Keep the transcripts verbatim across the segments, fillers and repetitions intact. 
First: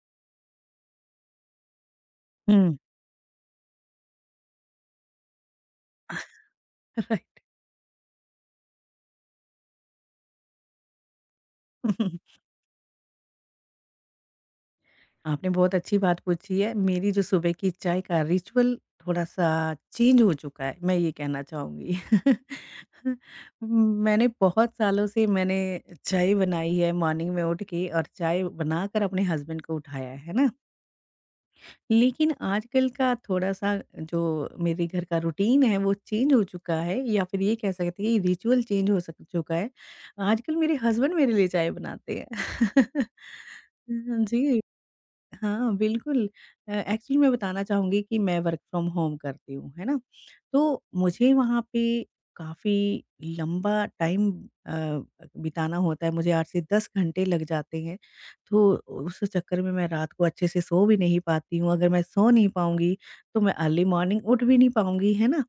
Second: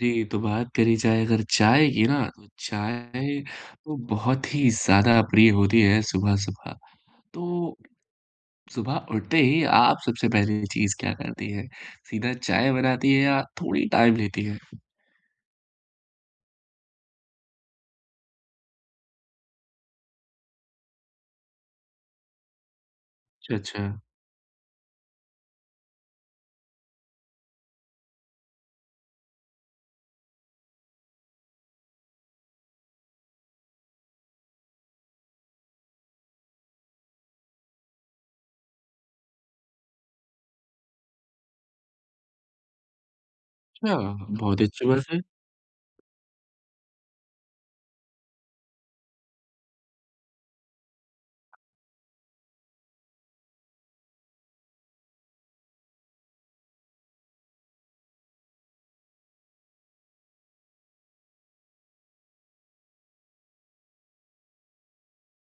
जी, तो बात करी जाए अगर चाय की ना, तो हुँ। चाय तो बहुत ही ज़्यादा प्रिय होती है सुबह-सुबह। राइट। तो सुबह उठते ही आप सबसे पहली चीज़ क्या करती हैं? सीधा चाय बनाती है या थोड़ी टाइम लेती है? आपने बहुत अच्छी बात पूछी है। मेरी जो सुबह की चाय का रिचुअल थोड़ा-सा चेंज हो चुका है, मैं ये कहना चाहूँगी। अच्छा, अच्छा। मैंने बहुत सालों से मैंने चाय बनाई है मॉर्निंग में उठ के और चाय बनाकर अपने हस्बैंड को उठाया है ना। लेकिन आजकल का थोड़ा-सा जो मेरे घर का रूटीन है वो चेंज हो चुका है या फिर ये कह सकते हैं कि रिचुअल चेंज हो सक चुका है। आजकल मेरे हस्बैंड मेरे लिए चाय बनाते हैं। अच्छा, जी। बहुत ही अच्छी बात है। हाँ, बिल्कुल। अ, एक्चुअली मैं बताना चाहूँगी कि मैं वर्क फ्रॉम होम करती हूँ, है ना? तो मुझे वहाँ पे काफ़ी लंबा टाइम अ, बिताना होता है, मुझे आठ से दस घंटे लग जाते हैं। तो उस चक्कर में मैं रात को अच्छे से सो भी नहीं पाती हूँ, अगर मैं सो नहीं पाऊँगी, तो मैं अर्ली मॉर्निंग उठ भी नहीं पाऊँगी, है ना?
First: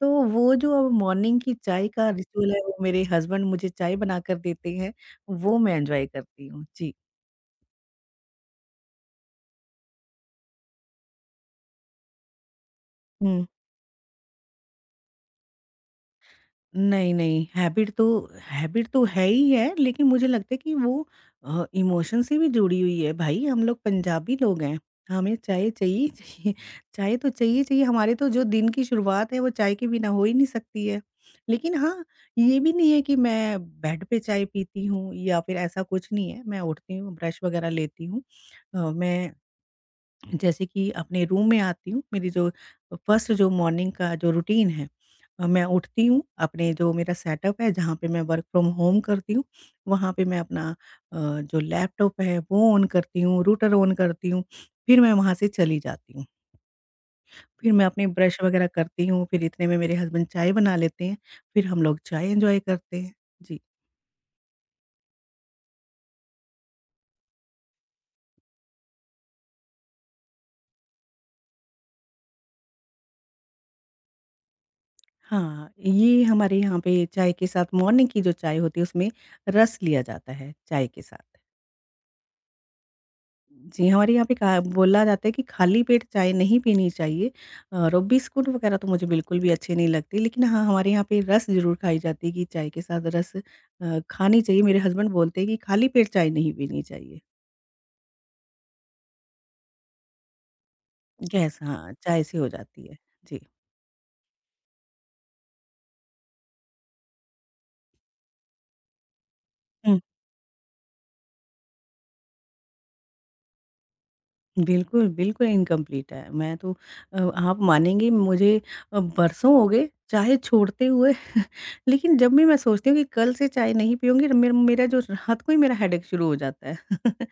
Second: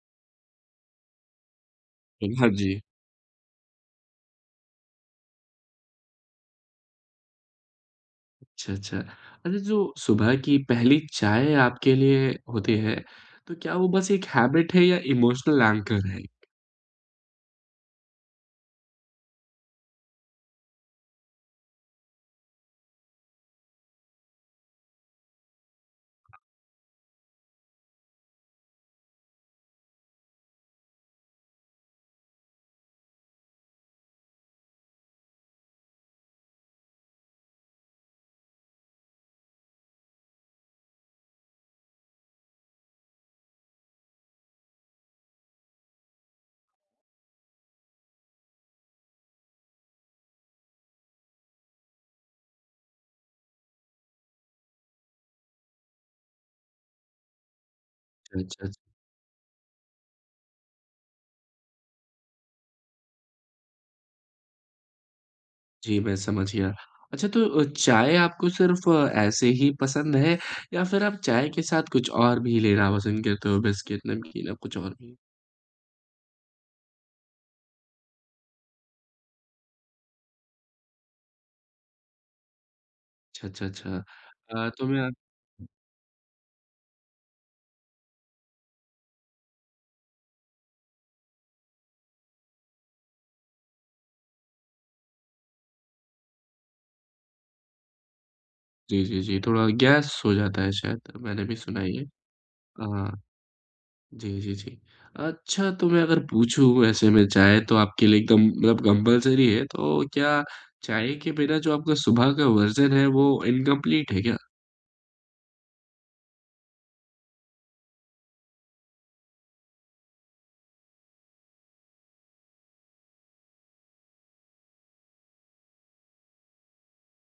तो वो जो अब मॉर्निंग की चाय का हाँ रिचुअल है, वो जी। मेरे हस्बैंड मुझे चाय बनाकर देते हैं, वो मैं एन्जॉय करती हूँ। जी। अच्छा, अच्छा। अच्छा जो सुबह की पहली चाय आपके लिए होती है, तो क्या वो बस एक हैबिट है या इमोशनल एंकर है? नहीं, नहीं, हैबिट तो हैबिट तो है ही है, लेकिन मुझे लगता है कि वो अ, इमोशन से भी जुड़ी हुई है भाई, हम लोग पंजाबी लोग हैं, हमें चाय चाहिए ही चाहिए, चाय तो चाहिए ही चाहिए, हमारे तो जो दिन की शुरुआत है वो चाय के बिना हो ही नहीं सकती है। लेकिन हाँ, ये भी नहीं है कि मैं बेड पे चाय पीती हूँ या फिर ऐसा कुछ नहीं है, मैं उठती हूँ, ब्रश वगैरह लेती हूँ अ, मैं जैसे कि अपने रूम में आती हूँ, मेरी जो फर्स्ट जो मॉर्निंग का जो रूटीन है अ, मैं उठती हूँ, अपने जो मेरा सेटअप है जहाँ पे मैं वर्क फ्रॉम होम करती हूँ, वहाँ पे मैं अपना अ, जो लैपटॉप है वो ऑन करती हूँ, रूटर ऑन करती हूँ, फिर मैं वहाँ से चली जाती हूँ। फिर मैं अपने ब्रश अच्छा, वगैरह अच्छा, करती हूँ, फिर इतने में मेरे हस्बैंड चाय बना लेते हैं, फिर हम लोग चाय एन्जॉय करते हैं। जी। जी, मैं समझ गया। अच्छा तो अ, चाय आपको सिर्फ़ ऐसे ही पसंद है या फिर आप चाय के साथ कुछ और भी लेना पसंद करते हो? बिस्किट, नमकीन या कुछ और भी? हाँ, ये हमारे यहाँ पे चाय के साथ मॉर्निंग की जो चाय होती है उसमें रस लिया जाता है, चाय के साथ। अच्छा, अच्छा, जी, अच्छा। हमारे यहाँ पे कहा अ, तो मैं बोला आप जाता है कि खाली पेट चाय नहीं पीनी चाहिए और बिस्कुट वगैरह तो मुझे बिल्कुल भी अच्छे नहीं लगते। लेकिन हाँ, हमारे यहाँ पे रस ज़रूर खाई जाती है कि चाय के साथ रस अ, खानी चाहिए। मेरे हस्बैंड बोलते हैं कि खाली पेट चाय नहीं पीनी चाहिए। जी, जी, जी, थोड़ा गैस हो जाता है शायद, तो मैंने भी गैस सुना है हाँ, ये। चाय से हो जाती है। हाँ, जी। जी, जी, जी। अच्छा तो मैं अगर पूछूँ ऐसे में चाय तो आपके लिए एकदम मतलब कंपल्सरी है, हुँ, तो क्या चाय के बिना जो आपका सुबह का वर्ज़न है वो इनकम्प्लीट है क्या? बिल्कुल, बिल्कुल इनकम्प्लीट है। मैं तो अ, आप मानेंगी मुझे अ, बरसों हो गए चाय छोड़ते हुए लेकिन जब भी मैं सोचती हूँ कि कल से चाय नहीं पीऊँगी मेर मेरा जो रात को ही मेरा हेडेक शुरू हो जाता है।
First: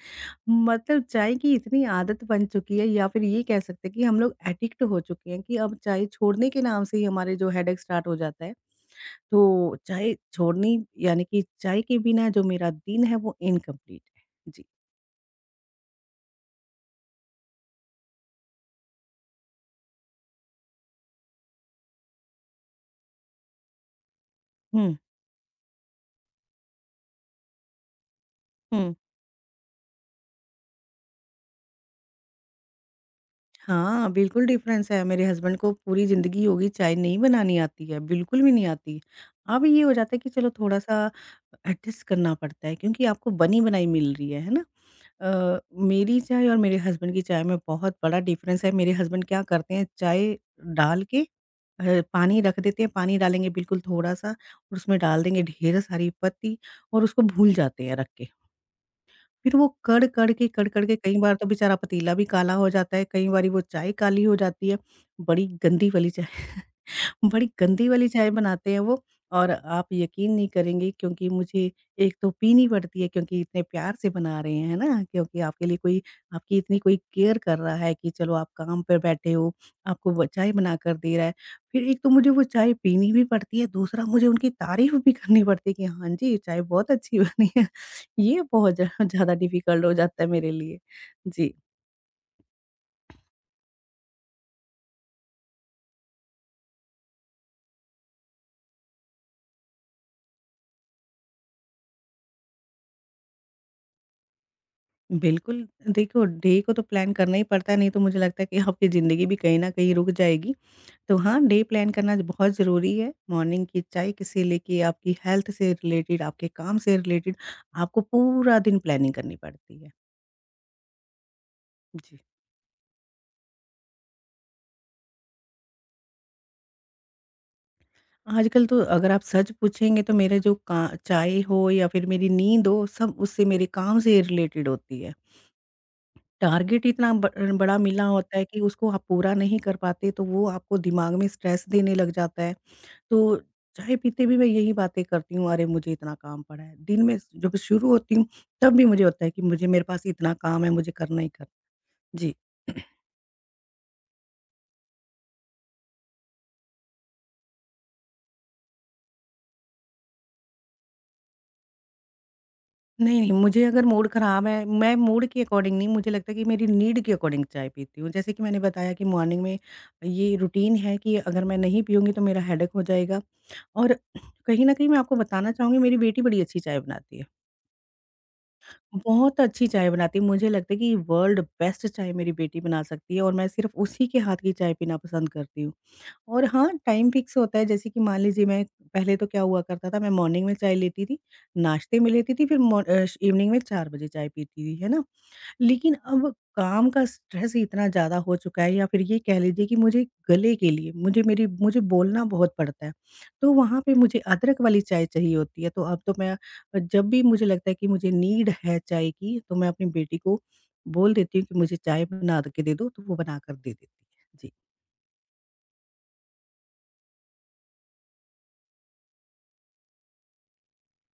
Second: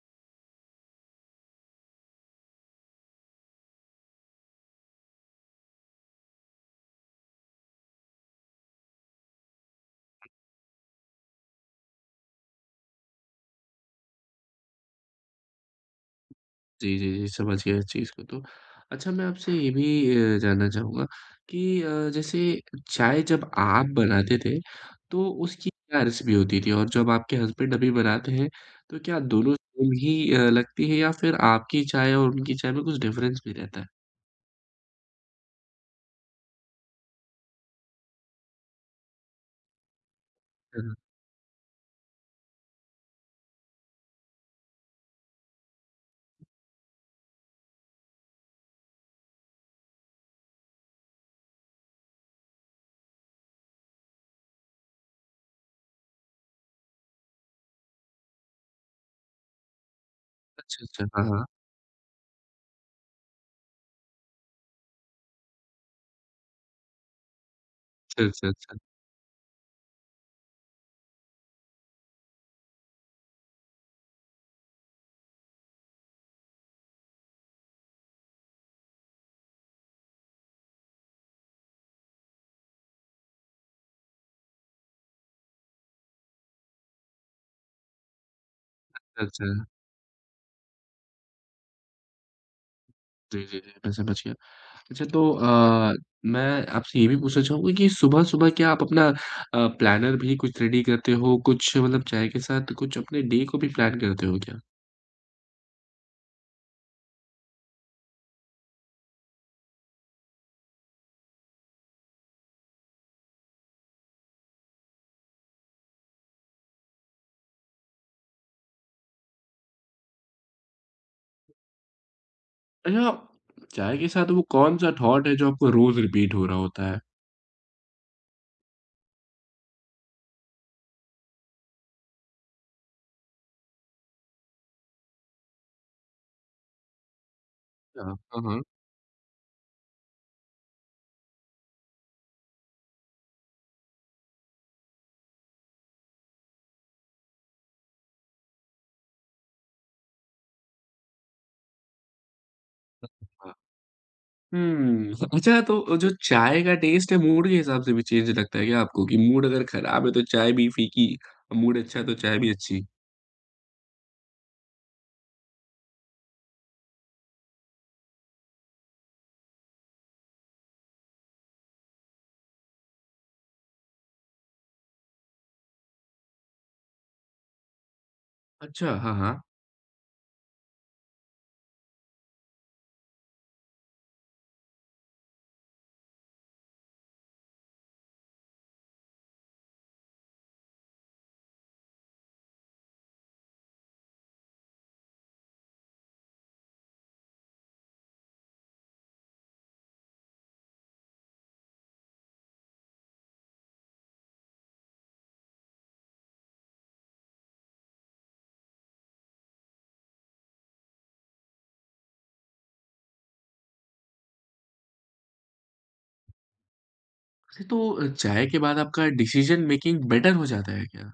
मतलब चाय की इतनी आदत बन चुकी है या फिर ये कह सकते हैं कि हम लोग एडिक्ट हो चुके हैं कि अब चाय छोड़ने के नाम से ही हमारे जो हेडेक स्टार्ट हो जाता है। तो चाय छोड़नी यानी कि चाय के बिना जो मेरा दिन है वो इनकम्प्लीट है। जी। जी, जी, जी, समझ गया इस चीज़ को तो। अच्छा मैं आपसे ये भी अ, जानना चाहूँगा कि अ, जैसे चाय जब आप बनाते थे, हुँ, तो उसकी क्या रेसिपी होती थी? और जब आपके हस्बैंड अभी बनाते हैं, हुँ। तो क्या दोनों सेम ही अ, लगती है या फिर आपकी चाय और उनकी चाय में कुछ डिफ़रेंस भी रहता है? हाँ, बिल्कुल डिफ़रेंस है, मेरे हस्बैंड को पूरी ज़िंदगी होगी चाय नहीं बनानी आती है, बिल्कुल भी नहीं आती। अब ये हो जाता है कि चलो हुँ, थोड़ा-सा हुँ। एडजस्ट करना पड़ता है क्योंकि आपको बनी-बनाई मिल रही है, है ना? अ, मेरी चाय और मेरे हस्बैंड की चाय में बहुत बड़ा डिफ़रेंस है, मेरे हस्बैंड क्या करते हैं चाय डाल के अ, पानी रख देते हैं, पानी डालेंगे बिल्कुल थोड़ा-सा और उसमें डाल देंगे ढेर सारी पत्ती और उसको भूल जाते हैं रख के। फिर वो कड़ कड़ के कड़ अच्छा, कड़ के अच्छा। कई हाँ, बार तो हाँ। बेचारा पतीला भी काला हो जाता है, कई बारी वो चाय काली हो जाती है, बड़ी गंदी वाली चाय। बड़ी गंदी वाली अच्छा, चाय अच्छा, बनाते अच्छा। हैं वो और आप यकीन नहीं करेंगे क्योंकि मुझे एक तो पीनी पड़ती है क्योंकि इतने प्यार से बना रहे हैं, है ना? क्योंकि आपके लिए कोई आपकी इतनी कोई केयर कर रहा है कि चलो आप काम पे बैठे हो, आपको वो चाय बना कर दे रहा है। फिर एक तो मुझे वो चाय पीनी भी पड़ती है, दूसरा मुझे उनकी तारीफ़ भी करनी पड़ती है कि हाँ जी, ये चाय बहुत अच्छी बनी है। ये बहुत ज़्या ज़्यादा अच्छा। डिफ़िकल्ट हो जाता है मेरे लिए। जी। जी, जी, जी, मैं समझ गया। अच्छा तो अ, मैं आपसे ये भी पूछना चाहूँगा कि सुबह-सुबह क्या आप अपना अ, प्लानर भी कुछ रेडी करते हो? कुछ मतलब चाय के साथ कुछ अपने डे को भी प्लान करते हो क्या? बिल्कुल, देखो डे को तो प्लान करना ही पड़ता है, नहीं तो मुझे लगता है कि आपकी ज़िंदगी भी कहीं न कहीं रुक जाएगी। तो हाँ, डे प्लान करना बहुत ज़रूरी है। मॉर्निंग की चाय क से लेके आपकी हेल्थ से रिलेटेड, आपके काम से रिलेटेड आपको पूरा दिन प्लानिंग करनी पड़ती है। जी। अच्छा, चाय के साथ वो कौन-सा थॉट है जो आपको रोज़ रिपीट हो रहा होता है? आजकल तो अगर आप सच पूछेंगे तो मेरा जो का चाय हो या फिर मेरी नींद हो, सब उससे मेरे काम से रिलेटेड होती है। टारगेट इतना ब बड़ा मिला हाँ, होता हाँ, है कि हाँ, उसको आप पूरा नहीं कर पाते, तो वो आपको दिमाग में स्ट्रेस देने लग जाता है। तो चाय पीते भी मैं यही बातें करती हूँ, अरे मुझे इतना काम पड़ा है। दिन में जब शुरू होती हूँ तब भी मुझे होता है कि मुझे मेरे पास इतना काम है मुझे करना ही करना जी। हाँ। हुँ, अच्छा तो जो चाय का टेस्ट है मूड के हिसाब से भी चेंज लगता है क्या आपको कि मूड अगर खराब है तो चाय भी फीकी, मूड अच्छा है तो चाय भी अच्छी? नहीं, नहीं मुझे अगर मूड ख़राब है मैं मूड के अकॉर्डिंग नहीं मुझे लगता है कि मेरी नीड के अकॉर्डिंग चाय पीती हूँ। जैसे कि मैंने बताया कि मॉर्निंग में ये रूटीन है कि अगर मैं नहीं पीऊँगी तो मेरा हेडेक हो जाएगा और कहीं न कहीं मैं आपको बताना चाहूँगी मेरी बेटी बड़ी अच्छी चाय बनाती है। अच्छा, हाँ, बहुत हाँ। अच्छी चाय बनाती है, मुझे लगता है कि वर्ल्ड बेस्ट चाय मेरी बेटी बना सकती है और मैं सिर्फ़ उसी के हाथ की चाय पीना पसंद करती हूँ। और हाँ, टाइम फ़िक्स होता है जैसे कि मान लीजिए मैं पहले तो क्या हुआ करता था मैं मॉर्निंग में चाय लेती थी, नाश्ते में लेती थी फिर मॉ अ, श इवनिंग में चार बजे चाय पीती थी, है ना? लेकिन अब काम का स्ट्रेस इतना ज़्यादा हो चुका है या फिर ये कह लीजिए कि मुझे गले के लिए मुझे मेरी मुझे बोलना बहुत पड़ता है। तो वहाँ पे मुझे अदरक वाली चाय चाहिए होती है, तो अब तो मैं जब भी मुझे लगता है कि मुझे नीड है चाय की, तो मैं अपनी बेटी को बोल देती हूँ कि मुझे चाय बना के दे दो, तो वो बना कर दे देती है। जी। अच्छा, तो अ, चाय के बाद आपका डिसीजन मेकिंग बेटर हो जाता है क्या?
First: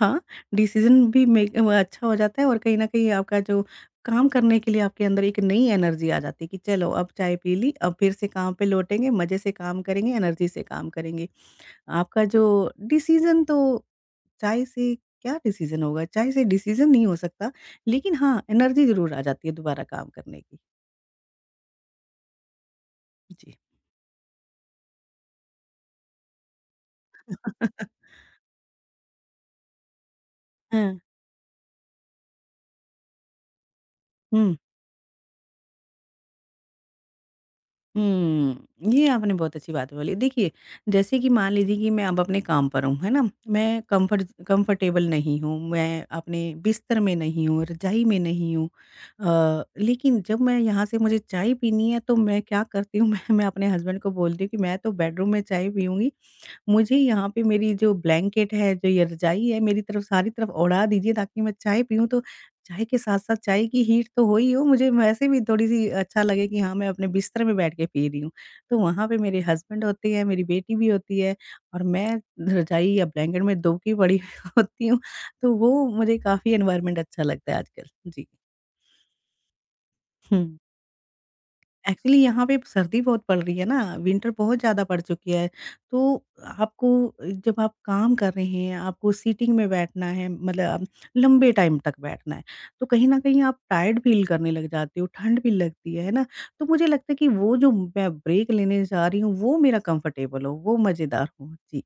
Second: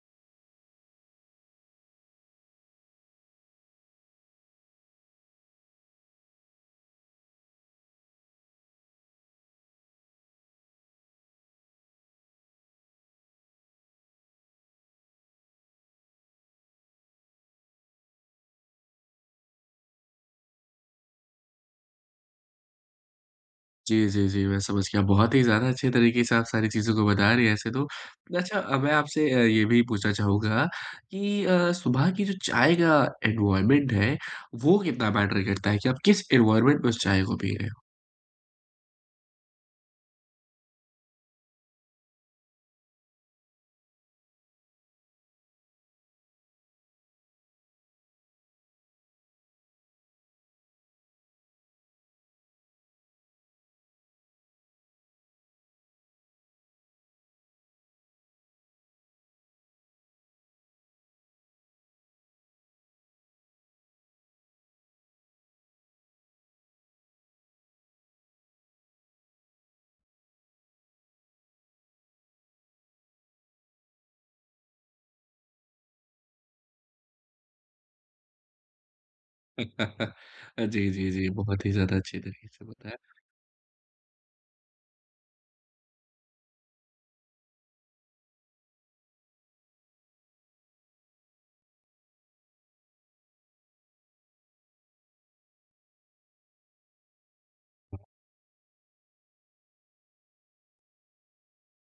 हाँ, डिसीज़न भी मेक वो अच्छा हो जाता है और कहीं न कहीं आपका जो काम करने के लिए आपके अंदर एक नई एनर्जी आ जाती है कि चलो अब चाय पी ली, अब फिर से काम पे लौटेंगे, मज़े से काम करेंगे, एनर्जी से काम करेंगे। आपका जो डिसीज़न तो चाय से क्या डिसीज़न होगा? चाय से डिसीज़न नहीं हो सकता, लेकिन हाँ, एनर्जी ज़रूर आ जाती है दोबारा काम करने की। जी। जी, जी, जी, मैं समझ गया। बहुत ही ज़्यादा अच्छे तरीके से आप सारी चीज़ों को बता रहे हैं ऐसे तो। अच्छा अ, मैं आपसे अ, ये भी पूछना चाहूँगा हाँ। कि अ, सुबह की जो चाय का एनवायरनमेंट है, हुँ। वो कितना मैटर करता है कि आप किस एनवायरनमेंट में उस चाय को पी रहे हो? हुँ, ये आपने बहुत अच्छी बात बोली। देखिए, जैसे कि मान लीजिए कि मैं अब अपने काम पर हूँ, है ना? मैं कम्फ़र्ट कम्फ़र्टेबल नहीं हूँ, मैं अपने बिस्तर में नहीं हूँ, रज़ाई में नहीं हूँ। अ, लेकिन जब मैं यहाँ से मुझे चाय पीनी है, तो मैं क्या करती हूँ, मैं मैं अपने हस्बैंड को बोलती हूँ कि मैं तो बेडरूम में चाय पीऊँगी। मुझे यहाँ पे मेरी जो ब्लैंकेट है, जो ये रज़ाई है, मेरी तरफ सारी तरफ ओढ़ा दीजिए ताकि मैं चाय पीऊँ तो चाय के साथ-साथ चाय की हीट तो हो ही हो, मुझे वैसे भी थोड़ी-सी अच्छा लगे कि हाँ, मैं अपने बिस्तर में बैठ के पी रही हूँ। तो वहाँ पे मेरे हस्बैंड होते हैं, मेरी बेटी भी होती है और मैं रज़ाई या ब्लैंकेट में दबकी पड़ी होती हूँ, तो वो मुझे काफ़ी एनवायरनमेंट अच्छा लगता है आजकल। जी। हुँ। अ, जी, जी, जी, बहुत ही ज़्यादा एक्चुअली अच्छे यहाँ तरीके पे से बताया। सर्दी बहुत पड़ रही है ना, विंटर बहुत ज़्यादा पड़ चुकी है। तो आपको जब आप काम कर रहे हैं, आपको सीटिंग में बैठना है, मतलब लंबे टाइम तक बैठना है, तो कहीं न कहीं आप टायर्ड फ़ील करने लग जाते हो, ठंड भी लगती है, है ना? तो मुझे लगता है कि वो जो मैं ब्रेक लेने जा रही हूँ, वो मेरा कम्फ़र्टेबल हो, वो मज़ेदार हो। जी।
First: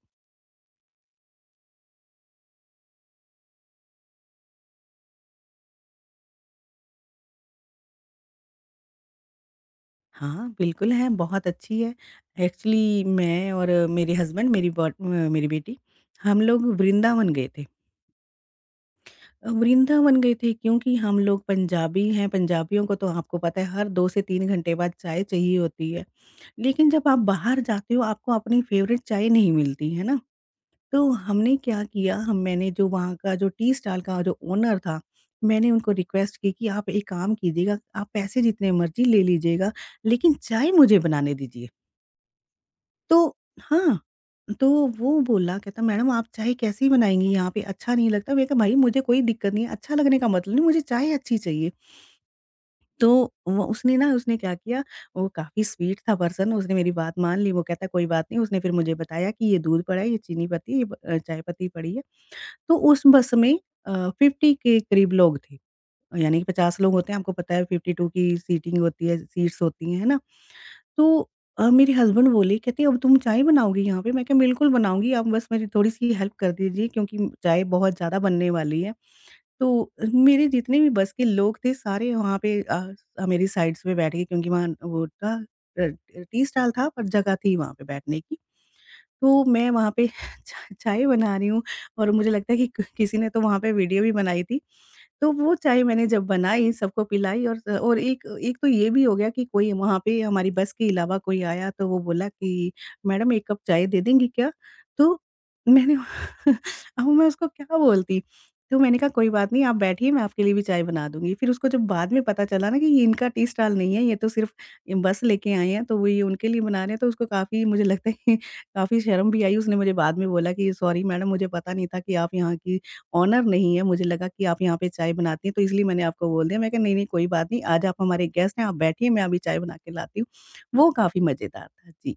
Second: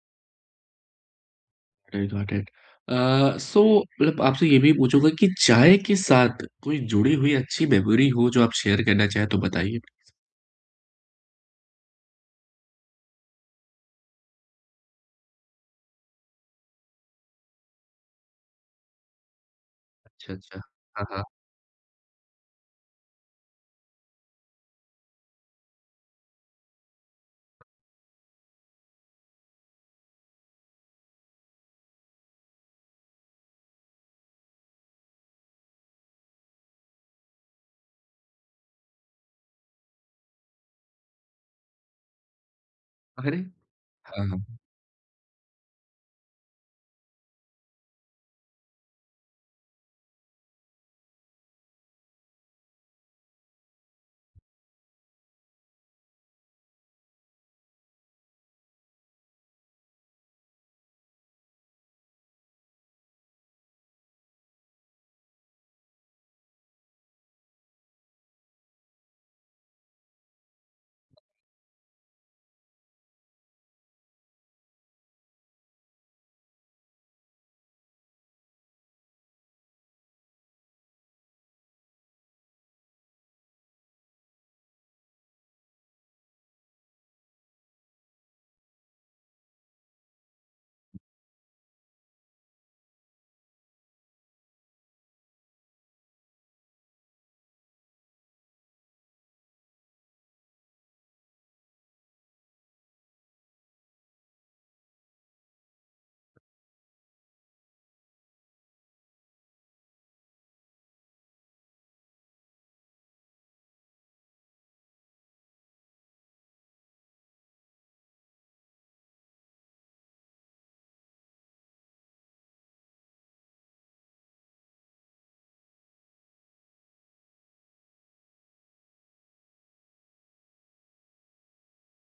I got it. अ, सो मतलब आपसे ये भी पूछूँगा कि चाय के साथ कोई जुड़ी हुई अच्छी मेमोरी हो जो आप शेयर करना चाहें तो बताइए? हाँ, बिल्कुल है, बहुत अच्छी है। एक्चुअली मैं और मेरे हस्बैंड, मेरी बॉट अ, मेरी बेटी, हम लोग वृंदावन गए थे। अ, वृंदावन अच्छा, गए थे अच्छा। क्योंकि हाँ, हम हाँ। लोग पंजाबी हैं, पंजाबियों को तो आपको पता है हर दो से तीन घंटे बाद चाय चाहिए होती है। लेकिन जब आप बाहर जाते हो आपको अपनी फ़ेवरेट चाय नहीं मिलती, है ना? तो हमने क्या किया हम मैंने जो वहाँ का जो टी स्टाल का जो ओनर था, मैंने उनको रिक्वेस्ट की कि आप एक काम कीजिएगा, आप पैसे जितने मर्ज़ी ले लीजिएगा, लेकिन चाय मुझे बनाने दीजिए। तो अरे! हाँ, हाँ, हाँ। तो वो बोला कहता मैडम आप चाय कैसी बनाएँगी यहाँ पे अच्छा नहीं लगता? मैंने कहा भाई मुझे कोई दिक्कत नहीं है, अच्छा लगने का मतलब नहीं मुझे चाय अच्छी चाहिए। तो वो उसने ना उसने क्या किया, वो काफ़ी स्वीट था पर्सन, उसने मेरी बात मान ली। वो कहता कोई बात नहीं, उसने फिर मुझे बताया कि ये दूध पड़ा है, ये चीनी पत्ती, ये ब अ, चाय पत्ती पड़ी है। तो उस बस में अ, पचास के करीब लोग थे। यानी कि पचास लोग होते हैं, आपको पता है बावन की सीटिंग होती है, सीट्स होती हैं, है ना? तो अ, मेरे हस्बैंड बोले, कहते अब तुम चाय बनाओगी यहाँ पे? मैं कहा बिल्कुल बनाऊँगी, आप बस मेरी थोड़ी-सी हेल्प कर दीजिए क्योंकि चाय बहुत ज़्यादा बनने वाली है। तो मेरे जितने भी बस के लोग थे सारे वहाँ पे अ, मेरी साइड्स में बैठ गए क्योंकि वहाँ वो था अ, टी स्टाल था, पर जगह थी वहाँ पे बैठने की। तो मैं वहाँ पे चा चाय बना रही हूँ और मुझे लगता है कि क किसी ने तो वहाँ पे वीडियो भी बनाई थी। तो वो चाय मैंने जब बनाई, सबको पिलाई और अ, और एक, एक तो ये भी हो गया कि कोई वहाँ पे हमारी बस के अलावा कोई आया, तो वो बोला कि, "मैडम एक कप चाय दे देंगी क्या?" तो मैंने अब मैं उसको क्या बोलती? तो मैंने कहा, "कोई बात नहीं, आप बैठिए, मैं आपके लिए भी चाय बना दूँगी।" फिर उसको जब बाद में पता चला ना कि ये इनका टी स्टाल नहीं है, ये तो सिर्फ़ ये बस लेके आए हैं, तो वो ये उनके लिए बना रहे हैं, तो उसको काफ़ी, मुझे लगता है काफ़ी शर्म भी आई। उसने मुझे बाद में बोला कि, "सॉरी मैडम, मुझे पता नहीं था कि आप यहाँ की ऑनर नहीं है, मुझे लगा कि आप यहाँ पे चाय बनाती हैं, तो इसलिए मैंने आपको बोल दिया। मैं कहा, "नहीं, नहीं, कोई बात नहीं, आज आप हमारे गेस्ट हैं, आप बैठिए, मैं अभी चाय बना के लाती हूँ।" वो काफ़ी मज़ेदार था। जी।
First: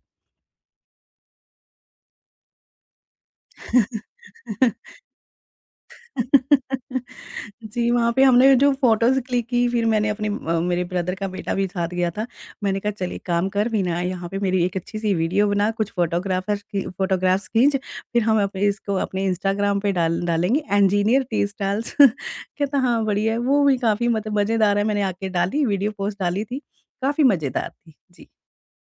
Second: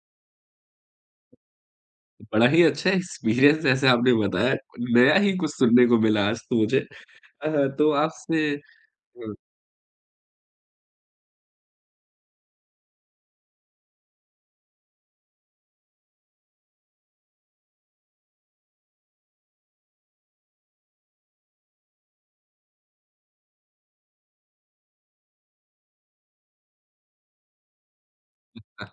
बड़ा ही अच्छा एक्सपीरियंस जैसे आपने बताया, नया ही कुछ सुनने को मिला आज तो मुझे। अ, जी, तो वहाँ पे आपसे हमने जो फ़ोटोज़ हुँ, क्लिक की, फिर मैंने अपने अ, मेरे ब्रदर का बेटा भी साथ गया था। मैंने कहा चल एक काम कर वीना, यहाँ पे मेरी एक अच्छी-सी वीडियो बना, कुछ फ़ोटोग्राफ़र्स की फ़ोटोग्राफ़्स खींच, फिर हम अपने इसको अपने इंस्टाग्राम पे डाल डालेंगे इंजीनियर टी स्टाइल्स। कहता हाँ, बढ़िया है। वो भी काफ़ी मतलब मज़ेदार है, मैंने आके डाली, वीडियो पोस्ट डाली थी। काफ़ी मज़ेदार थी। जी। अ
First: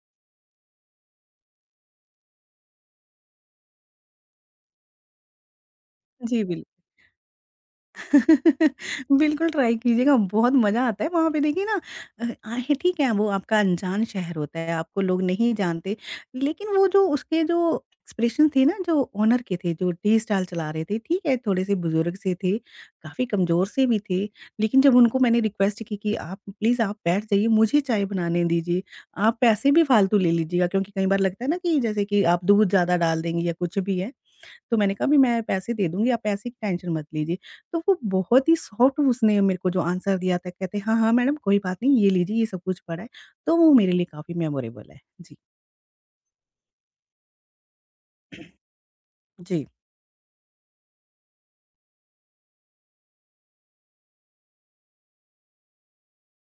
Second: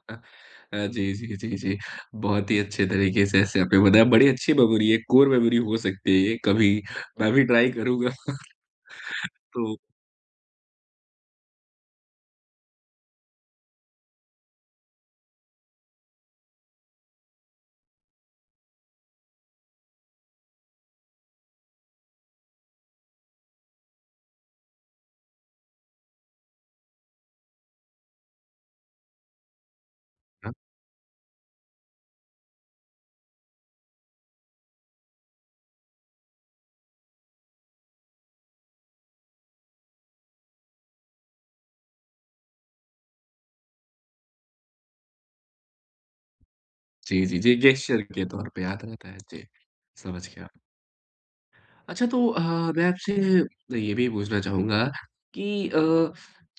अ, जी, जी, जी, जी। बहुत ही अच्छे तरीके से ऐसे आपने बताया, बड़ी अच्छी मेमोरी है, कोर मेमोरी हो सकती है ये, जी, कभी बिल्कुल। मैं भी ट्राई करूँगा बिल्कुल ट्राई तो कीजिएगा, बहुत मज़ा आता है। वहाँ पे देखिए ना, अ, आ- है ठीक है, वो आपका अनजान शहर होता है, आपको लोग नहीं जानते, लेकिन वो जो उसके जो एक्सप्रेशन थे ना, जो ओनर के थे, जो टी स्टाल चला रहे थे, ठीक है थोड़े-से बुज़ुर्ग से थे, काफ़ी कमज़ोर से भी थे, लेकिन जब उनको मैंने रिक्वेस्ट की कि आप प्लीज़ आप बैठ जाइए, मुझे चाय बनाने दीजिए, आप पैसे भी फालतू ले हाँ, लीजिएगा, क्योंकि कई बार लगता है ना कि जैसे कि आप दूध ज़्यादा डाल देंगी या कुछ भी है। तो मैंने कहा भी मैं पैसे दे दूँगी, आप पैसे की टेंशन मत लीजिए। तो वो बहुत ही सॉफ्ट, उसने मेरे को जो आंसर दिया था, कहते हाँ, हाँ मैडम कोई बात नहीं, ये लीजिए ये सब कुछ पड़ा है। तो वो मेरे लिए काफ़ी मेमोरेबल है। जी। जी, जी, जी, गेस्चर के तौर पे याद रहता है। जी, जी। समझ गया। अच्छा तो अ, मैं आपसे ये भी पूछना चाहूँगा कि अ,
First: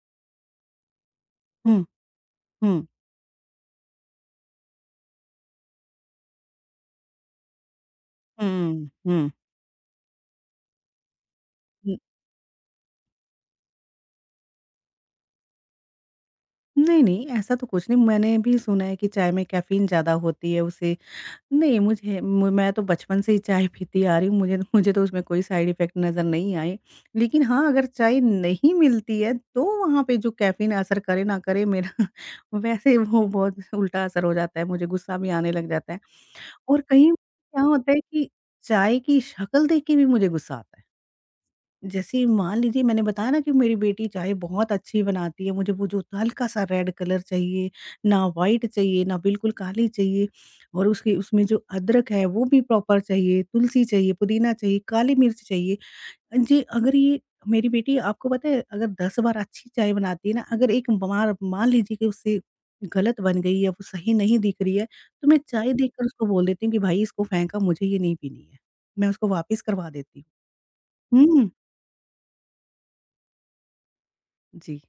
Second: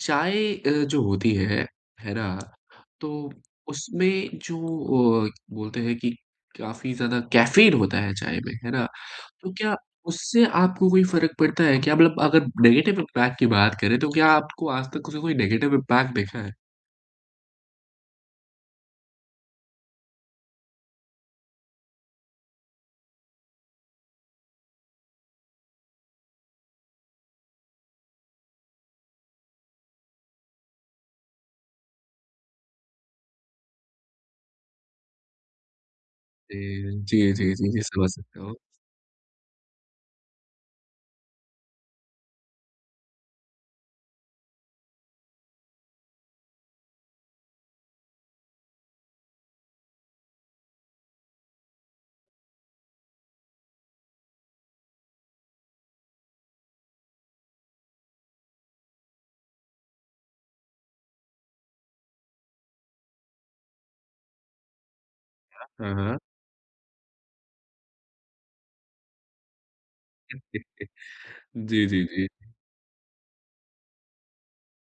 चाय अ, जो होती है, हुँ, है ना? हुँ, तो उसमें जो अ, बोलते हैं कि काफ़ी ज़्यादा कैफ़ीन होता है चाय में, है ना? हुँ, हुँ। तो क्या उससे आपको कोई फ़र्क पड़ता है क्या? हुँ। मतलब अगर नेगेटिव इम्पैक्ट की बात करें तो क्या आपको आज तक उसका कोई नेगेटिव इम्पैक्ट देखा है? नहीं, नहीं ऐसा तो कुछ नहीं, मैंने भी सुना है कि चाय में कैफ़ीन ज़्यादा होती है, उससे नहीं। मुझे म मैं तो बचपन से ही चाय पीती आ रही हूँ, मुझे मुझे तो उसमें कोई साइड इफ़ेक्ट नज़र नहीं आए। लेकिन हाँ, अगर चाय नहीं मिलती है, तो वहाँ पे जो कैफ़ीन असर करे ना करे मेरा वैसे वो बहुत उल्टा असर हो जाता है, मुझे गुस्सा भी आने लग जाता है। जी, और कहीं जी, जी, क्या जी, जी, होता है समझ कि सकता हूँ। चाय की शक्ल देख के भी मुझे गुस्सा आता है। जैसे ही, मान लीजिए, मैंने बताया ना कि मेरी बेटी चाय बहुत अच्छी बनाती है, मुझे वो जो हल्का सा रेड कलर चाहिए, ना व्हाइट चाहिए, ना बिल्कुल काली चाहिए, और उसकी उसमें जो अदरक है वो भी प्रॉपर चाहिए, तुलसी चाहिए, पुदीना चाहिए, काली मिर्च चाहिए। जी, अगर ये मेरी बेटी, आपको पता है, अगर दस बार अच्छी चाय बनाती है ना, अगर एक बार मान लीजिए कि उससे गलत बन गई है, वो सही नहीं दिख रही है, तो मैं चाय हाँ, देखकर हाँ। उसको बोल देती हूँ कि भाई इसको फेंका, मुझे ये नहीं पीनी है। मैं उसको वापस करवा देती हूँ। हुँ, जी, जी, जी। जी।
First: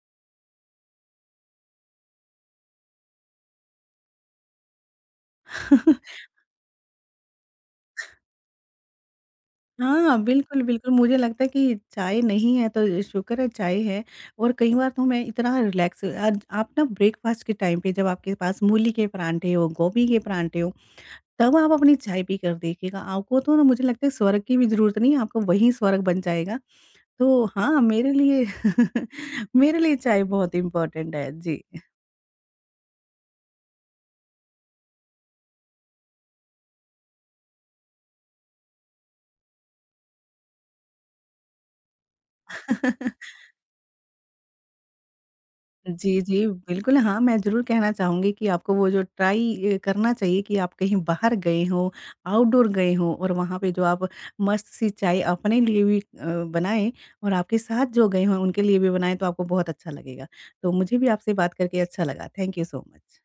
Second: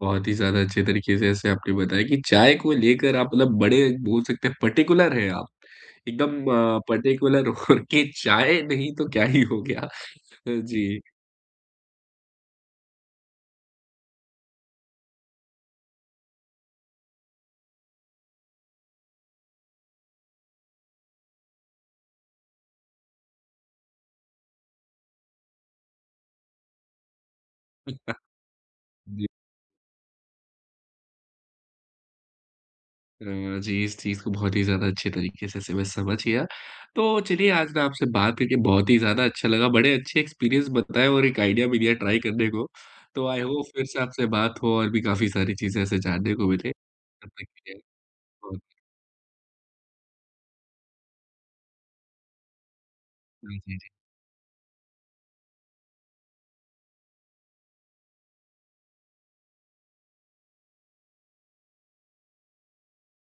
बहुत ही ज़्यादा अच्छे तरीके से ऐसे आपने बताया कि चाय को लेकर आप मतलब बड़े बोल सकते हैं पर्टिकुलर हैं आप। एकदम अ, पर्टिकुलर हो के चाय नहीं तो क्या ही हो गया। हाँ, अ, बिल्कुल, बिल्कुल, जी। मुझे लगता है कि चाय नहीं है तो शुक्र है चाय है। और कई बार तो मैं इतना रिलैक्स, आज आप ना ब्रेकफ़ास्ट के टाइम पे जब आपके पास मूली के परांठे हो, गोभी के परांठे हो, तब आप अपनी चाय पीकर देखिएगा, आपको तो ना, मुझे लगता है स्वर्ग की भी ज़रूरत नहीं है, आपका वही स्वर्ग बन जाएगा। तो हाँ, मेरे लिए जी। मेरे लिए चाय बहुत इम्पोर्टेंट है। जी। अ, जी, इस चीज़ को बहुत ही ज़्यादा अच्छे तरीके से ऐसे मैं समझ गया। तो चलिए आज ना आपसे बात करके बहुत ही ज़्यादा अच्छा लगा। बड़े अच्छे एक्सपीरियंस बताए और एक आइडिया भी दिया ट्राई करने को। तो आई होप फिर से आपसे बात हो और भी काफ़ी सारी चीज़ें ऐसे जी, जानने जी, को मिले। बिल्कुल। हाँ, तब मैं तक ज़रूर के लिए कहना चाहूँगी कि बहुत आपको वो जो ट्राई अ, करना चाहिए कि आप कहीं बाहर गए हों, आउटडोर गए हों, और वहाँ हाँ पे जो जी। आप मस्त सी चाय अपने लिए भी अ, बनाएँ, और आपके साथ जो गए हों, उनके लिए भी बनाएँ, तो आपको बहुत अच्छा लगेगा। तो मुझे भी आपसे बात करके अच्छा लगा। Thank you so much.